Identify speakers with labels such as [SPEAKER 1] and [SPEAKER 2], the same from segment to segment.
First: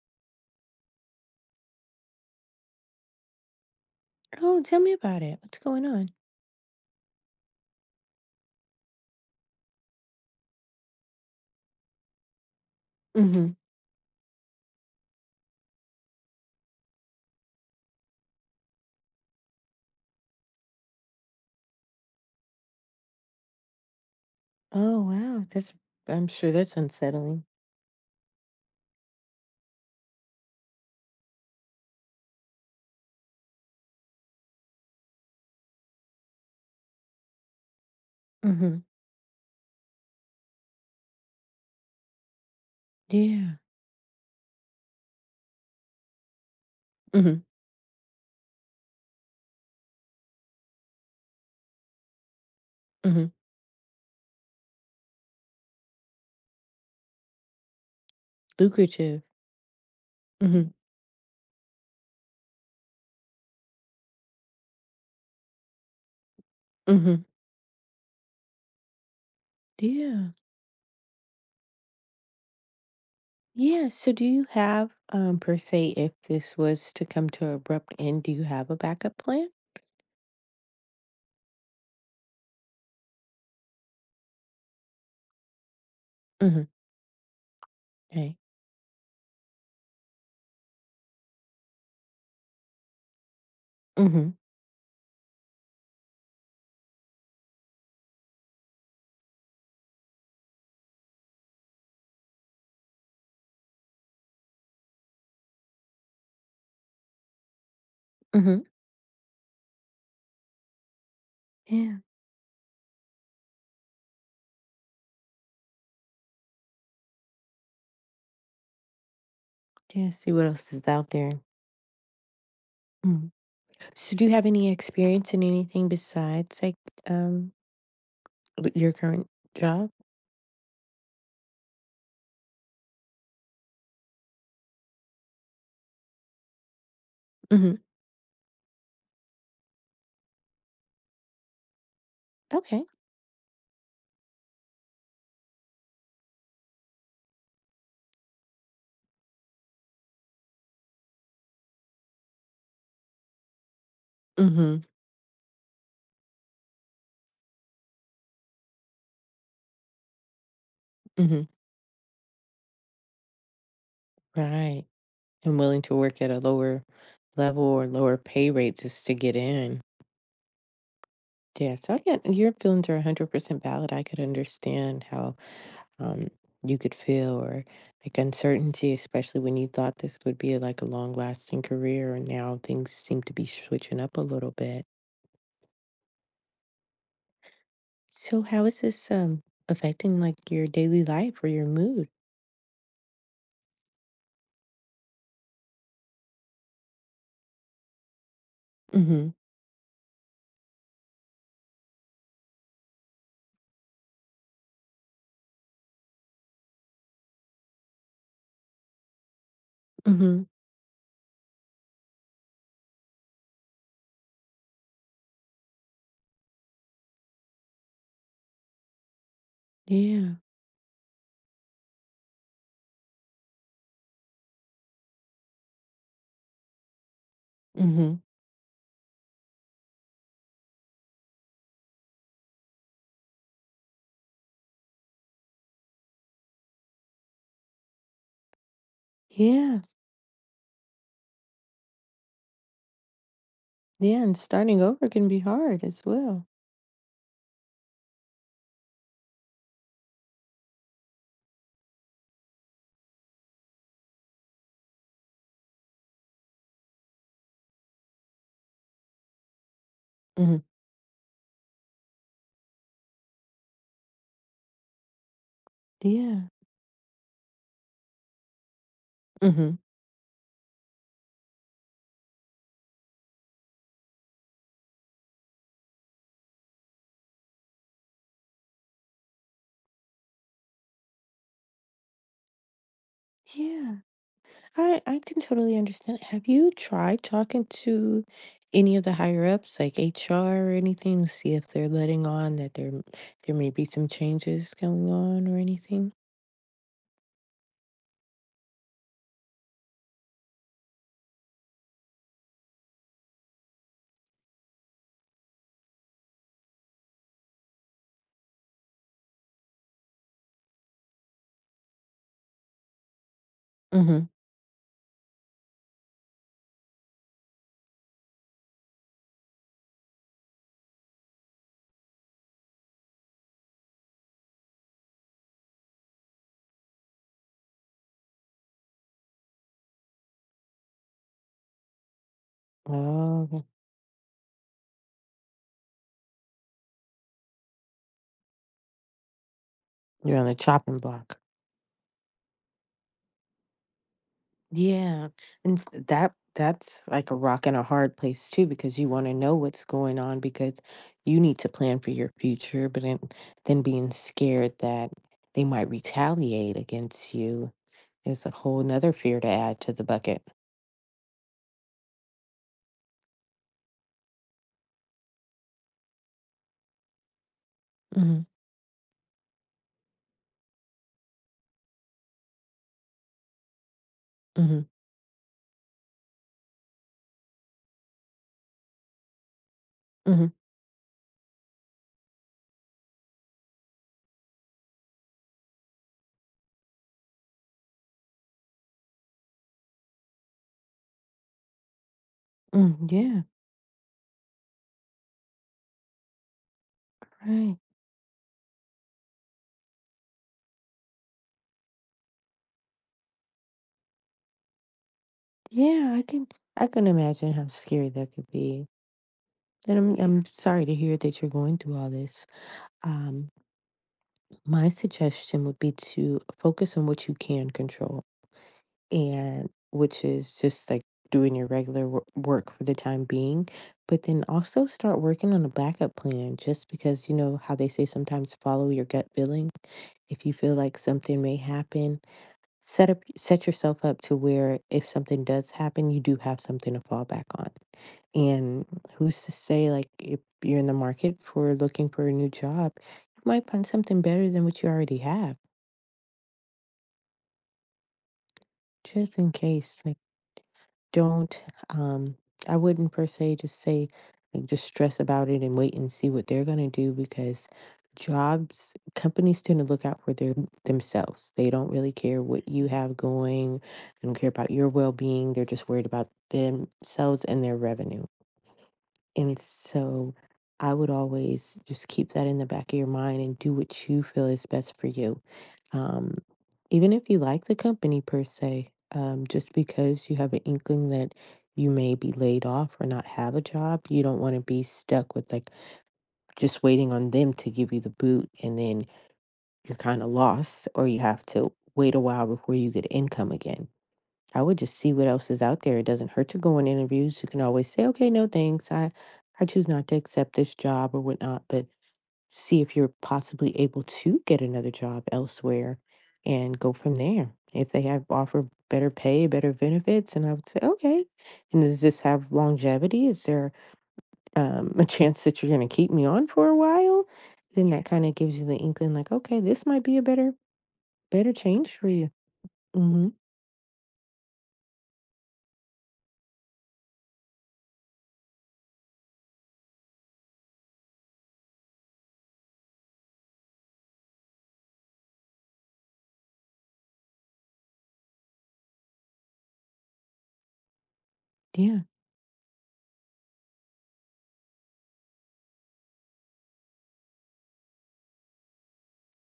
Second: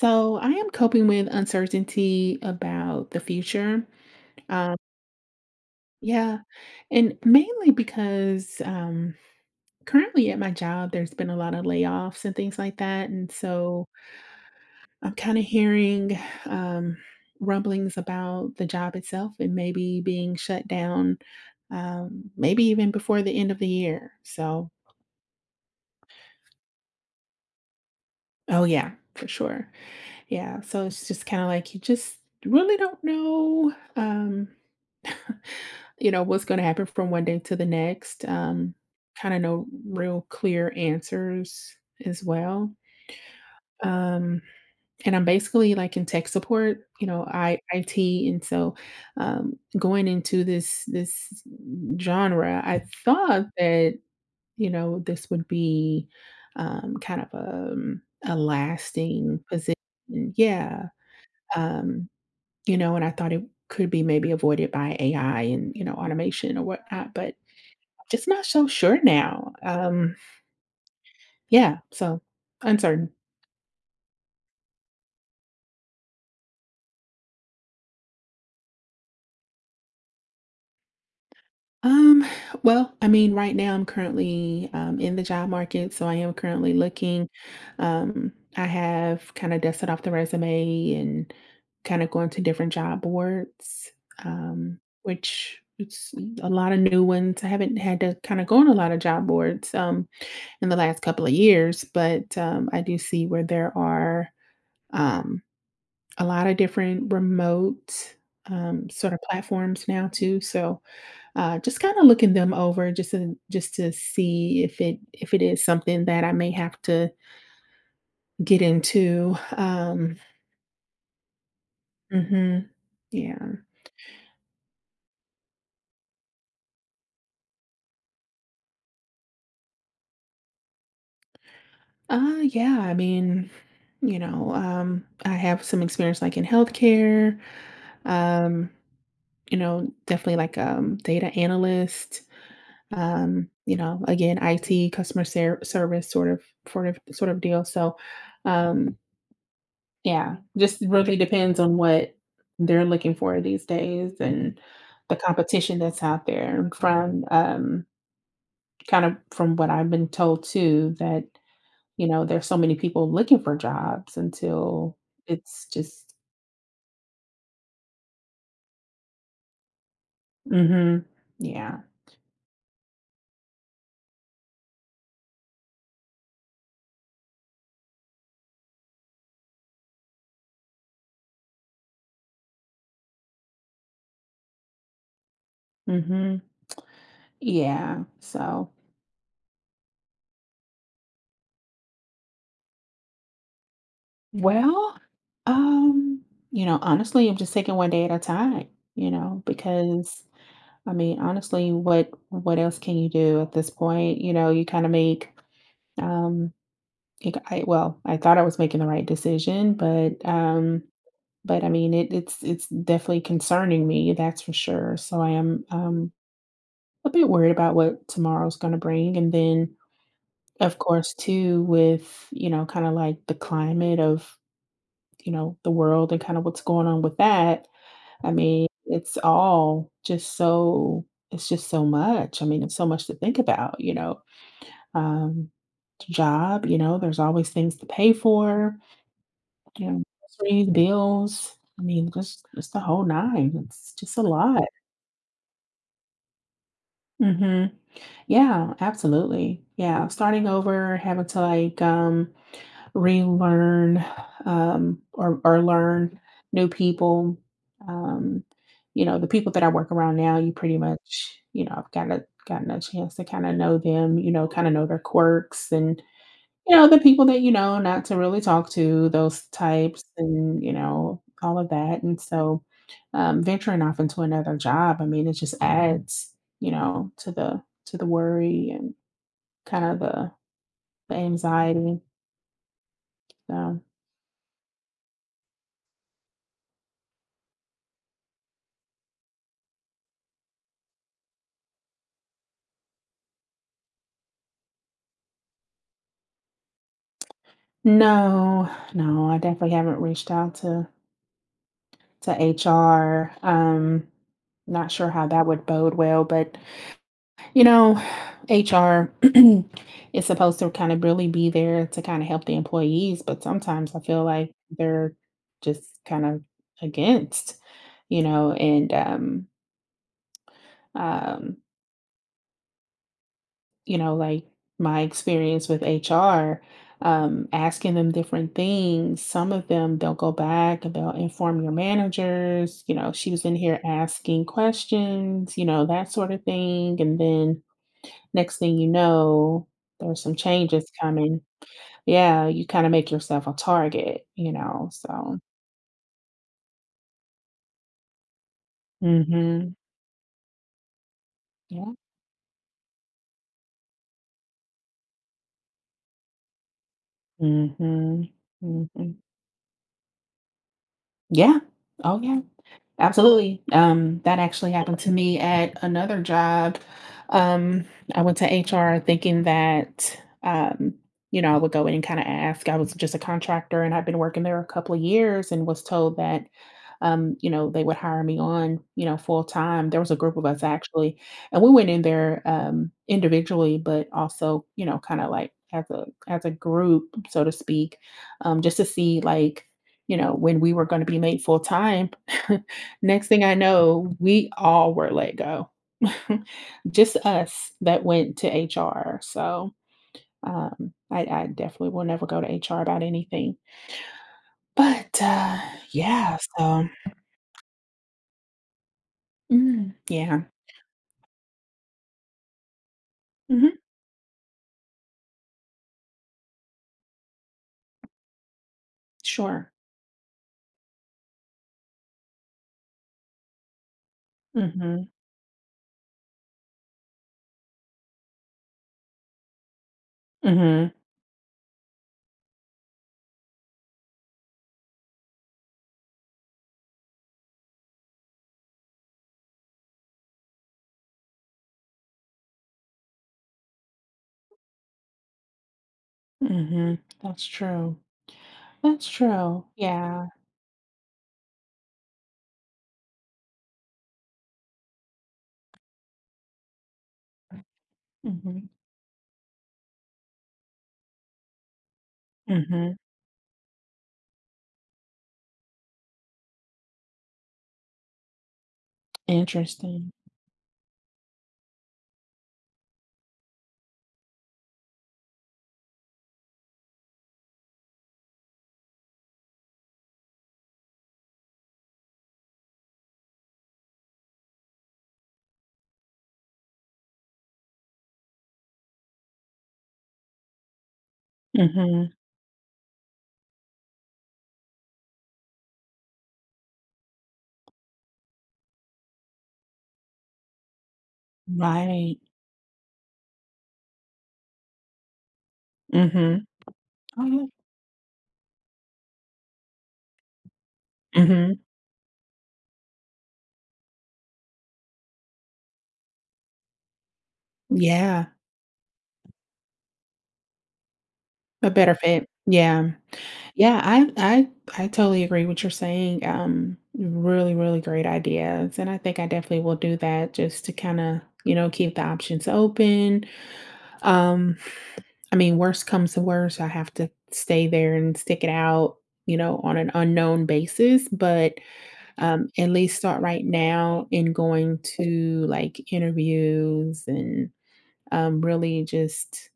[SPEAKER 1] So I am coping with uncertainty about the future.
[SPEAKER 2] Oh,
[SPEAKER 1] Um,
[SPEAKER 2] tell me about it. What's going on?
[SPEAKER 1] yeah, and mainly because currently at my job, there's been a lot of layoffs and things like that, and
[SPEAKER 2] Hmm.
[SPEAKER 1] so I'm kind of hearing um, rumblings about the job itself and maybe being shut down, maybe even before the end of the year. So,
[SPEAKER 2] Oh, wow. That's, I'm sure that's unsettling.
[SPEAKER 1] oh yeah, for sure. Yeah, so it's just kind of like you just really don't know. What's going to happen from one day to the next.
[SPEAKER 2] Hmm.
[SPEAKER 1] Kind of no real clear answers as well.
[SPEAKER 2] Yeah.
[SPEAKER 1] Um, and I'm basically like in tech support, you know,
[SPEAKER 2] Hmm.
[SPEAKER 1] I IT, and so going into this genre, I
[SPEAKER 2] Hmm.
[SPEAKER 1] thought that you know this would be kind of a
[SPEAKER 2] Lucrative.
[SPEAKER 1] lasting position.
[SPEAKER 2] Hmm.
[SPEAKER 1] Yeah, um, you know, and I thought it could be maybe avoided by AI and you know automation or whatnot,
[SPEAKER 2] Hmm.
[SPEAKER 1] but just not so sure now.
[SPEAKER 2] Yeah.
[SPEAKER 1] Yeah, so uncertain.
[SPEAKER 2] Yeah. So do you have, per se, if this was to come to abrupt end, do you have a backup plan?
[SPEAKER 1] Um, well, I mean, right now I'm currently in the job market, so I am
[SPEAKER 2] Hmm.
[SPEAKER 1] currently looking. Um,
[SPEAKER 2] Right.
[SPEAKER 1] I have kind of dusted off the resume and kind of going to different job boards,
[SPEAKER 2] Hmm.
[SPEAKER 1] which it's a lot of new ones. I haven't had to kind of go on a lot of job boards in the last couple of years, but I do see where there are. Um, a lot of different remote
[SPEAKER 2] Hmm.
[SPEAKER 1] sort of platforms now too. So just kind
[SPEAKER 2] Yeah.
[SPEAKER 1] of looking them over just to see if it is something that I may have to get into.
[SPEAKER 2] Yeah. See what else is out there.
[SPEAKER 1] Hmm,
[SPEAKER 2] Mm.
[SPEAKER 1] yeah.
[SPEAKER 2] So do you have any experience in anything besides like um your current job?
[SPEAKER 1] Yeah. I mean, I have some experience like in healthcare.
[SPEAKER 2] Hmm.
[SPEAKER 1] Um, you know, definitely like data analyst,
[SPEAKER 2] Okay.
[SPEAKER 1] you know, again, IT customer service sort of deal. So, um, yeah, just really depends on what they're looking for these days and
[SPEAKER 2] Hmm.
[SPEAKER 1] the competition that's out there. And from kind of from what I've been told too, that
[SPEAKER 2] Hmm.
[SPEAKER 1] you know, there's so many people looking for jobs
[SPEAKER 2] Right.
[SPEAKER 1] until
[SPEAKER 2] And
[SPEAKER 1] it's
[SPEAKER 2] willing to
[SPEAKER 1] just,
[SPEAKER 2] work at a lower level or lower pay rate just to get in.
[SPEAKER 1] mm-hmm,
[SPEAKER 2] Yeah.
[SPEAKER 1] yeah,
[SPEAKER 2] So I Your feelings are 100% valid. I could understand how um, you could feel or like uncertainty, especially when you thought this would be like a long lasting career. And now things seem to be switching up a little bit.
[SPEAKER 1] mm-hmm, yeah.
[SPEAKER 2] So, how
[SPEAKER 1] So.
[SPEAKER 2] is this affecting like your daily life or your mood?
[SPEAKER 1] Well, um, you know, honestly, I'm just taking one day at a time,
[SPEAKER 2] Mm
[SPEAKER 1] you
[SPEAKER 2] hmm.
[SPEAKER 1] know, because I mean, honestly, what else can you do at this point? You know, you kind of make um you I, well, I thought I was making the right decision,
[SPEAKER 2] Mm hmm.
[SPEAKER 1] but I mean, it's definitely concerning me, that's for sure. So I am a bit worried about what tomorrow's going to bring, and then
[SPEAKER 2] Yeah.
[SPEAKER 1] of course too with, you know, kind of like the climate of you know, the world and kind of what's going on with that,
[SPEAKER 2] Mm hmm.
[SPEAKER 1] I mean, it's just so much. I mean, it's so much to think about, you know. Um, Job, you know, there's always things to pay for,
[SPEAKER 2] Yeah.
[SPEAKER 1] you know, groceries, bills. I mean, just the whole nine. It's just
[SPEAKER 2] Yeah.
[SPEAKER 1] a
[SPEAKER 2] And
[SPEAKER 1] lot.
[SPEAKER 2] starting over can be hard as well.
[SPEAKER 1] Hmm. Yeah, absolutely. Yeah, starting over, having to like relearn, or learn new people. Um, you know, the people that I work around now, you pretty much, you know, I've gotten a chance to kind of know them, you know, kind of know their quirks and
[SPEAKER 2] Yeah.
[SPEAKER 1] you know, the people that you know not to really talk to, those
[SPEAKER 2] Mhm.
[SPEAKER 1] types and, you know, all of that. And so venturing off into another job, I mean, it just adds, you know, to the worry and kind of the anxiety. So
[SPEAKER 2] Yeah. I can totally understand. Have you tried talking to any of the higher ups, like HR or anything, to see if they're letting on that there may be some changes going on or anything?
[SPEAKER 1] no, no, I definitely haven't reached out to HR. Not sure how that would bode well, but you know, HR is supposed to kind of really be there to kind of help the employees, but sometimes I feel
[SPEAKER 2] Mhm.
[SPEAKER 1] like they're just kind of against, you know, and um, um, you know, like my experience with HR, asking them different things. Some of them they'll go back and they'll inform your managers, you know, she
[SPEAKER 2] Oh,
[SPEAKER 1] was in
[SPEAKER 2] okay.
[SPEAKER 1] here asking questions, you know, that sort of thing. And then next thing you know, there's some
[SPEAKER 2] You're on the
[SPEAKER 1] changes
[SPEAKER 2] chopping block.
[SPEAKER 1] coming. Yeah, you kind of make yourself a target, you know.
[SPEAKER 2] Yeah.
[SPEAKER 1] So,
[SPEAKER 2] And s- that's like a rock and a hard place too because you want to know
[SPEAKER 1] hmm,
[SPEAKER 2] what's going on because you need to
[SPEAKER 1] yeah.
[SPEAKER 2] plan for your future, but then being scared that they might retaliate against you.
[SPEAKER 1] Hmm.
[SPEAKER 2] Is a whole 'nother
[SPEAKER 1] Hmm.
[SPEAKER 2] fear to add to the bucket.
[SPEAKER 1] Yeah. Oh, yeah. Absolutely. That actually happened to me at another job. Um, I went
[SPEAKER 2] Mhm,
[SPEAKER 1] to HR thinking that, um, you know, I would go in and kind of ask. I was just a contractor and I've been working there a
[SPEAKER 2] mhm,
[SPEAKER 1] couple of years and was told that, you know, they would hire me on, you know, full time. There was a group of
[SPEAKER 2] mhm,
[SPEAKER 1] us actually, and we went in there individually, but also, you know, kind of like as a group, so to speak, just to see like, you know, when we were going to be made full time.
[SPEAKER 2] mm,
[SPEAKER 1] Next
[SPEAKER 2] yeah,
[SPEAKER 1] thing I know, we all were let go. Just us
[SPEAKER 2] right.
[SPEAKER 1] that went to HR. So, I definitely will never go to HR about anything. But,
[SPEAKER 2] Yeah, I
[SPEAKER 1] yeah,
[SPEAKER 2] can. I
[SPEAKER 1] so
[SPEAKER 2] can imagine how scary that could be,
[SPEAKER 1] mm,
[SPEAKER 2] and I'm
[SPEAKER 1] yeah.
[SPEAKER 2] sorry to hear that you're going through all this. Um,
[SPEAKER 1] Mhm.
[SPEAKER 2] my suggestion would be to focus on what you can control, and
[SPEAKER 1] Sure.
[SPEAKER 2] which is just, like, doing your regular work for the time being, but then also
[SPEAKER 1] Mhm.
[SPEAKER 2] start working on a backup plan just because, you know, how they say sometimes follow your gut feeling? If you feel
[SPEAKER 1] Mhm.
[SPEAKER 2] like something may happen, set yourself up to where if something does happen you do have something to fall back on, and who's to say, like, if you're in the market for looking for a new job you might find something better than what you already have.
[SPEAKER 1] Mhm. That's true. That's
[SPEAKER 2] Just in
[SPEAKER 1] true.
[SPEAKER 2] case, like,
[SPEAKER 1] Yeah.
[SPEAKER 2] don't um I wouldn't per se just say like just stress about it and wait and see what they're gonna do, because
[SPEAKER 1] Mhm.
[SPEAKER 2] jobs companies tend to look out for their themselves. They don't really care what you
[SPEAKER 1] Mhm.
[SPEAKER 2] have going, they don't care about your well being, they're just worried about themselves and their revenue. And
[SPEAKER 1] Interesting.
[SPEAKER 2] so I would always just keep that in the back of your mind and do what you feel is best for you. Um, even if you like the company per se, just because you have an inkling that you may be laid off or not have a job, you don't want to be stuck with like just waiting on them to give you the boot and then you're kind of lost or you have to
[SPEAKER 1] Mhm.
[SPEAKER 2] wait a while before you get income again. I would just see what else is out there. It doesn't hurt to go on interviews. You can always say, okay, no thanks. I choose not to accept this job or whatnot, but
[SPEAKER 1] Right.
[SPEAKER 2] see if you're possibly able to get another job elsewhere
[SPEAKER 1] Mhm.
[SPEAKER 2] and go from
[SPEAKER 1] Oh,
[SPEAKER 2] there. If they have offer better pay, better benefits, and I would say,
[SPEAKER 1] yeah.
[SPEAKER 2] okay.
[SPEAKER 1] Mhm.
[SPEAKER 2] And does this have longevity? Is there a chance that you're going to keep me on for a while? Then that kind
[SPEAKER 1] Yeah.
[SPEAKER 2] of gives you the inkling, like, okay, this might be a better, better
[SPEAKER 1] A better
[SPEAKER 2] change for
[SPEAKER 1] fit.
[SPEAKER 2] you.
[SPEAKER 1] Yeah.
[SPEAKER 2] Mm-hmm.
[SPEAKER 1] Yeah, I totally agree with what you're saying. Really, really great ideas. And I think I definitely will do that just to kind of, you know, keep the options open. Um, I mean, worst comes to worst, I have to stay there and stick it out, you know, on an unknown basis, but
[SPEAKER 2] Yeah.
[SPEAKER 1] at least start right now in going to like interviews and really just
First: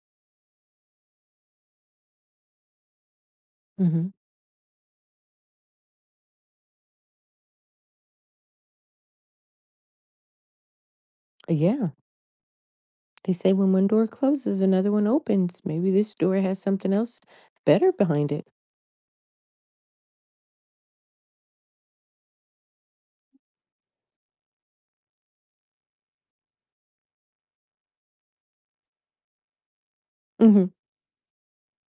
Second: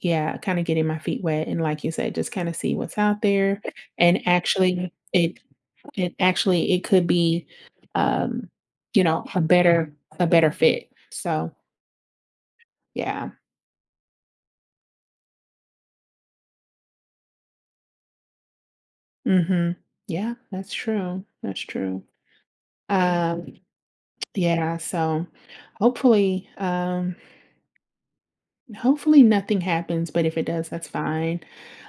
[SPEAKER 1] yeah, kinda getting my feet wet and like you said, just kinda see what's out there,
[SPEAKER 2] Mm-hmm.
[SPEAKER 1] and actually it it actually it could be, um, you know, a better fit. So,
[SPEAKER 2] Yeah.
[SPEAKER 1] yeah.
[SPEAKER 2] They say when one door closes, another one opens. Maybe this door has something else better behind it.
[SPEAKER 1] Mhm. Yeah, that's true, that's true. Um, yeah, so hopefully, hopefully nothing happens, but if it does,
[SPEAKER 2] Hmm.
[SPEAKER 1] that's fine.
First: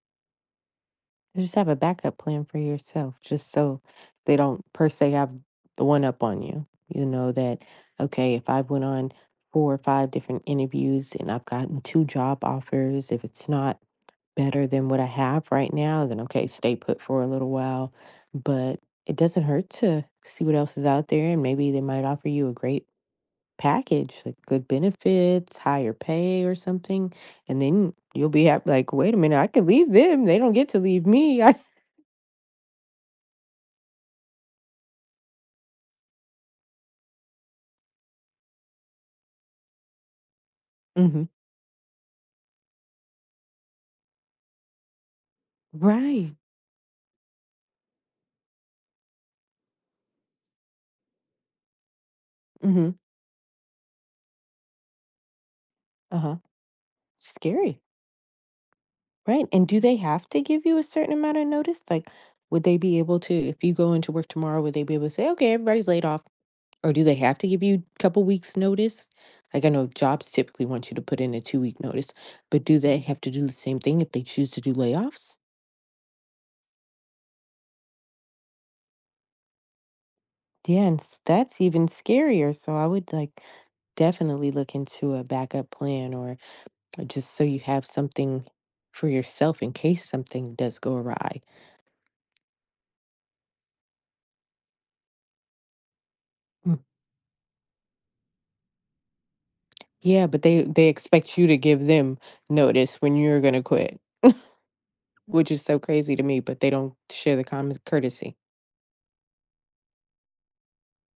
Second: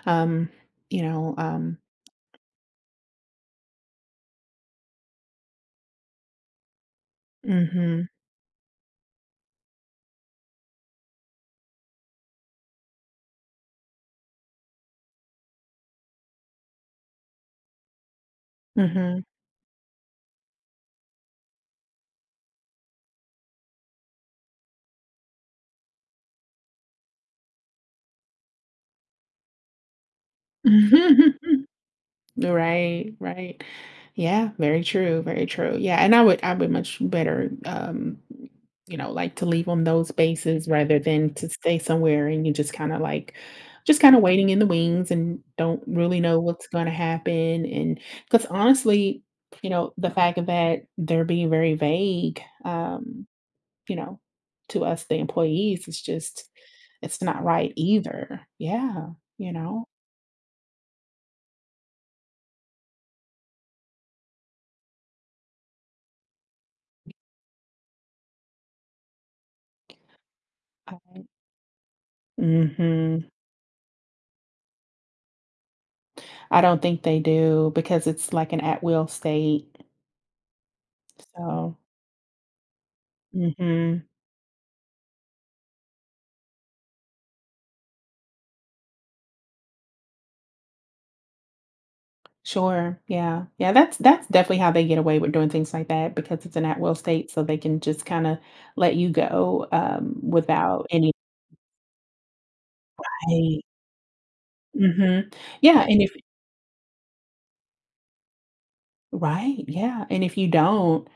[SPEAKER 1] Um, you know,
[SPEAKER 2] Just have a
[SPEAKER 1] um
[SPEAKER 2] backup plan for yourself, just so they don't per se have the one up on you. You know that
[SPEAKER 1] Mhm,
[SPEAKER 2] okay, if I went on four or five different interviews and I've gotten two job offers, if it's not better than what I have right now, then okay, stay put for a little while. But it
[SPEAKER 1] mhm.
[SPEAKER 2] doesn't hurt to see what else is out there, and maybe they might offer you a great package, like good benefits, higher pay or something, and then you'll be hap like, "Wait a minute, I could leave them, they don't get to leave me." I.
[SPEAKER 1] Right, right. Yeah, very true, very true. Yeah, and I would much better, you know, like to leave on those bases rather
[SPEAKER 2] Mhm.
[SPEAKER 1] than to stay somewhere and you just kind of like just kind of waiting in the wings and don't really
[SPEAKER 2] Right.
[SPEAKER 1] know what's going to happen, and cuz honestly, you know, the fact that they're being very vague,
[SPEAKER 2] Mhm.
[SPEAKER 1] you know, to us the employees is
[SPEAKER 2] Uh-huh.
[SPEAKER 1] just it's not right
[SPEAKER 2] Scary.
[SPEAKER 1] either. Yeah,
[SPEAKER 2] Right,
[SPEAKER 1] you
[SPEAKER 2] and do
[SPEAKER 1] know.
[SPEAKER 2] they have to give you a certain amount of notice? Like, would they be able to if you go into work tomorrow, would they be able to say, "Okay, everybody's laid off," or do they have to give you a couple weeks' notice? Like, I know jobs typically want you to put in a two-week notice, but do they have
[SPEAKER 1] Mhm.
[SPEAKER 2] to do the same thing if they choose to do layoffs?
[SPEAKER 1] I don't think they do because it's like an at-will state.
[SPEAKER 2] Yeah, and s that's
[SPEAKER 1] So
[SPEAKER 2] even scarier, so I would, like,
[SPEAKER 1] mhm.
[SPEAKER 2] definitely look into a backup plan or just so you have something for yourself in case something does go awry.
[SPEAKER 1] Sure. Yeah. Yeah, that's definitely how they get away with doing things like that because it's an
[SPEAKER 2] Mm,
[SPEAKER 1] at-will state, so they can just kinda let you go,
[SPEAKER 2] yeah, but they
[SPEAKER 1] without any
[SPEAKER 2] expect you to give them notice when you're gonna quit,
[SPEAKER 1] mhm.
[SPEAKER 2] which is so
[SPEAKER 1] Yeah, and if
[SPEAKER 2] crazy to me, but they don't share the common courtesy.
[SPEAKER 1] right, yeah, and if you don't,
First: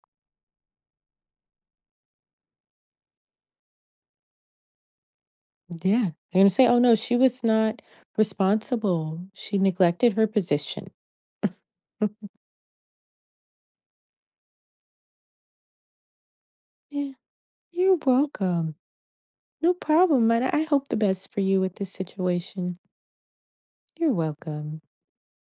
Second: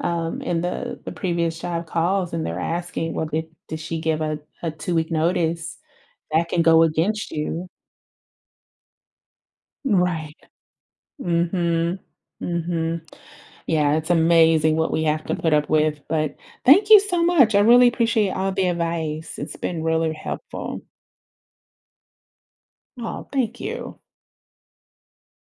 [SPEAKER 1] and the previous job calls and they're asking, "Well, did she give a 2-week notice?"
[SPEAKER 2] Yeah, they're
[SPEAKER 1] That
[SPEAKER 2] gonna
[SPEAKER 1] can
[SPEAKER 2] say, "Oh,
[SPEAKER 1] go
[SPEAKER 2] no, she
[SPEAKER 1] against
[SPEAKER 2] was
[SPEAKER 1] you.
[SPEAKER 2] not responsible. She neglected her
[SPEAKER 1] Right.
[SPEAKER 2] position."
[SPEAKER 1] Mhm. Mhm. Yeah, it's amazing what we have to put up with, but thank you
[SPEAKER 2] Yeah,
[SPEAKER 1] so much. I really
[SPEAKER 2] you're
[SPEAKER 1] appreciate all the
[SPEAKER 2] welcome.
[SPEAKER 1] advice. It's
[SPEAKER 2] No
[SPEAKER 1] been really
[SPEAKER 2] problem, and I
[SPEAKER 1] helpful.
[SPEAKER 2] hope the best for you with this situation.
[SPEAKER 1] Oh, thank you.
[SPEAKER 2] You're welcome.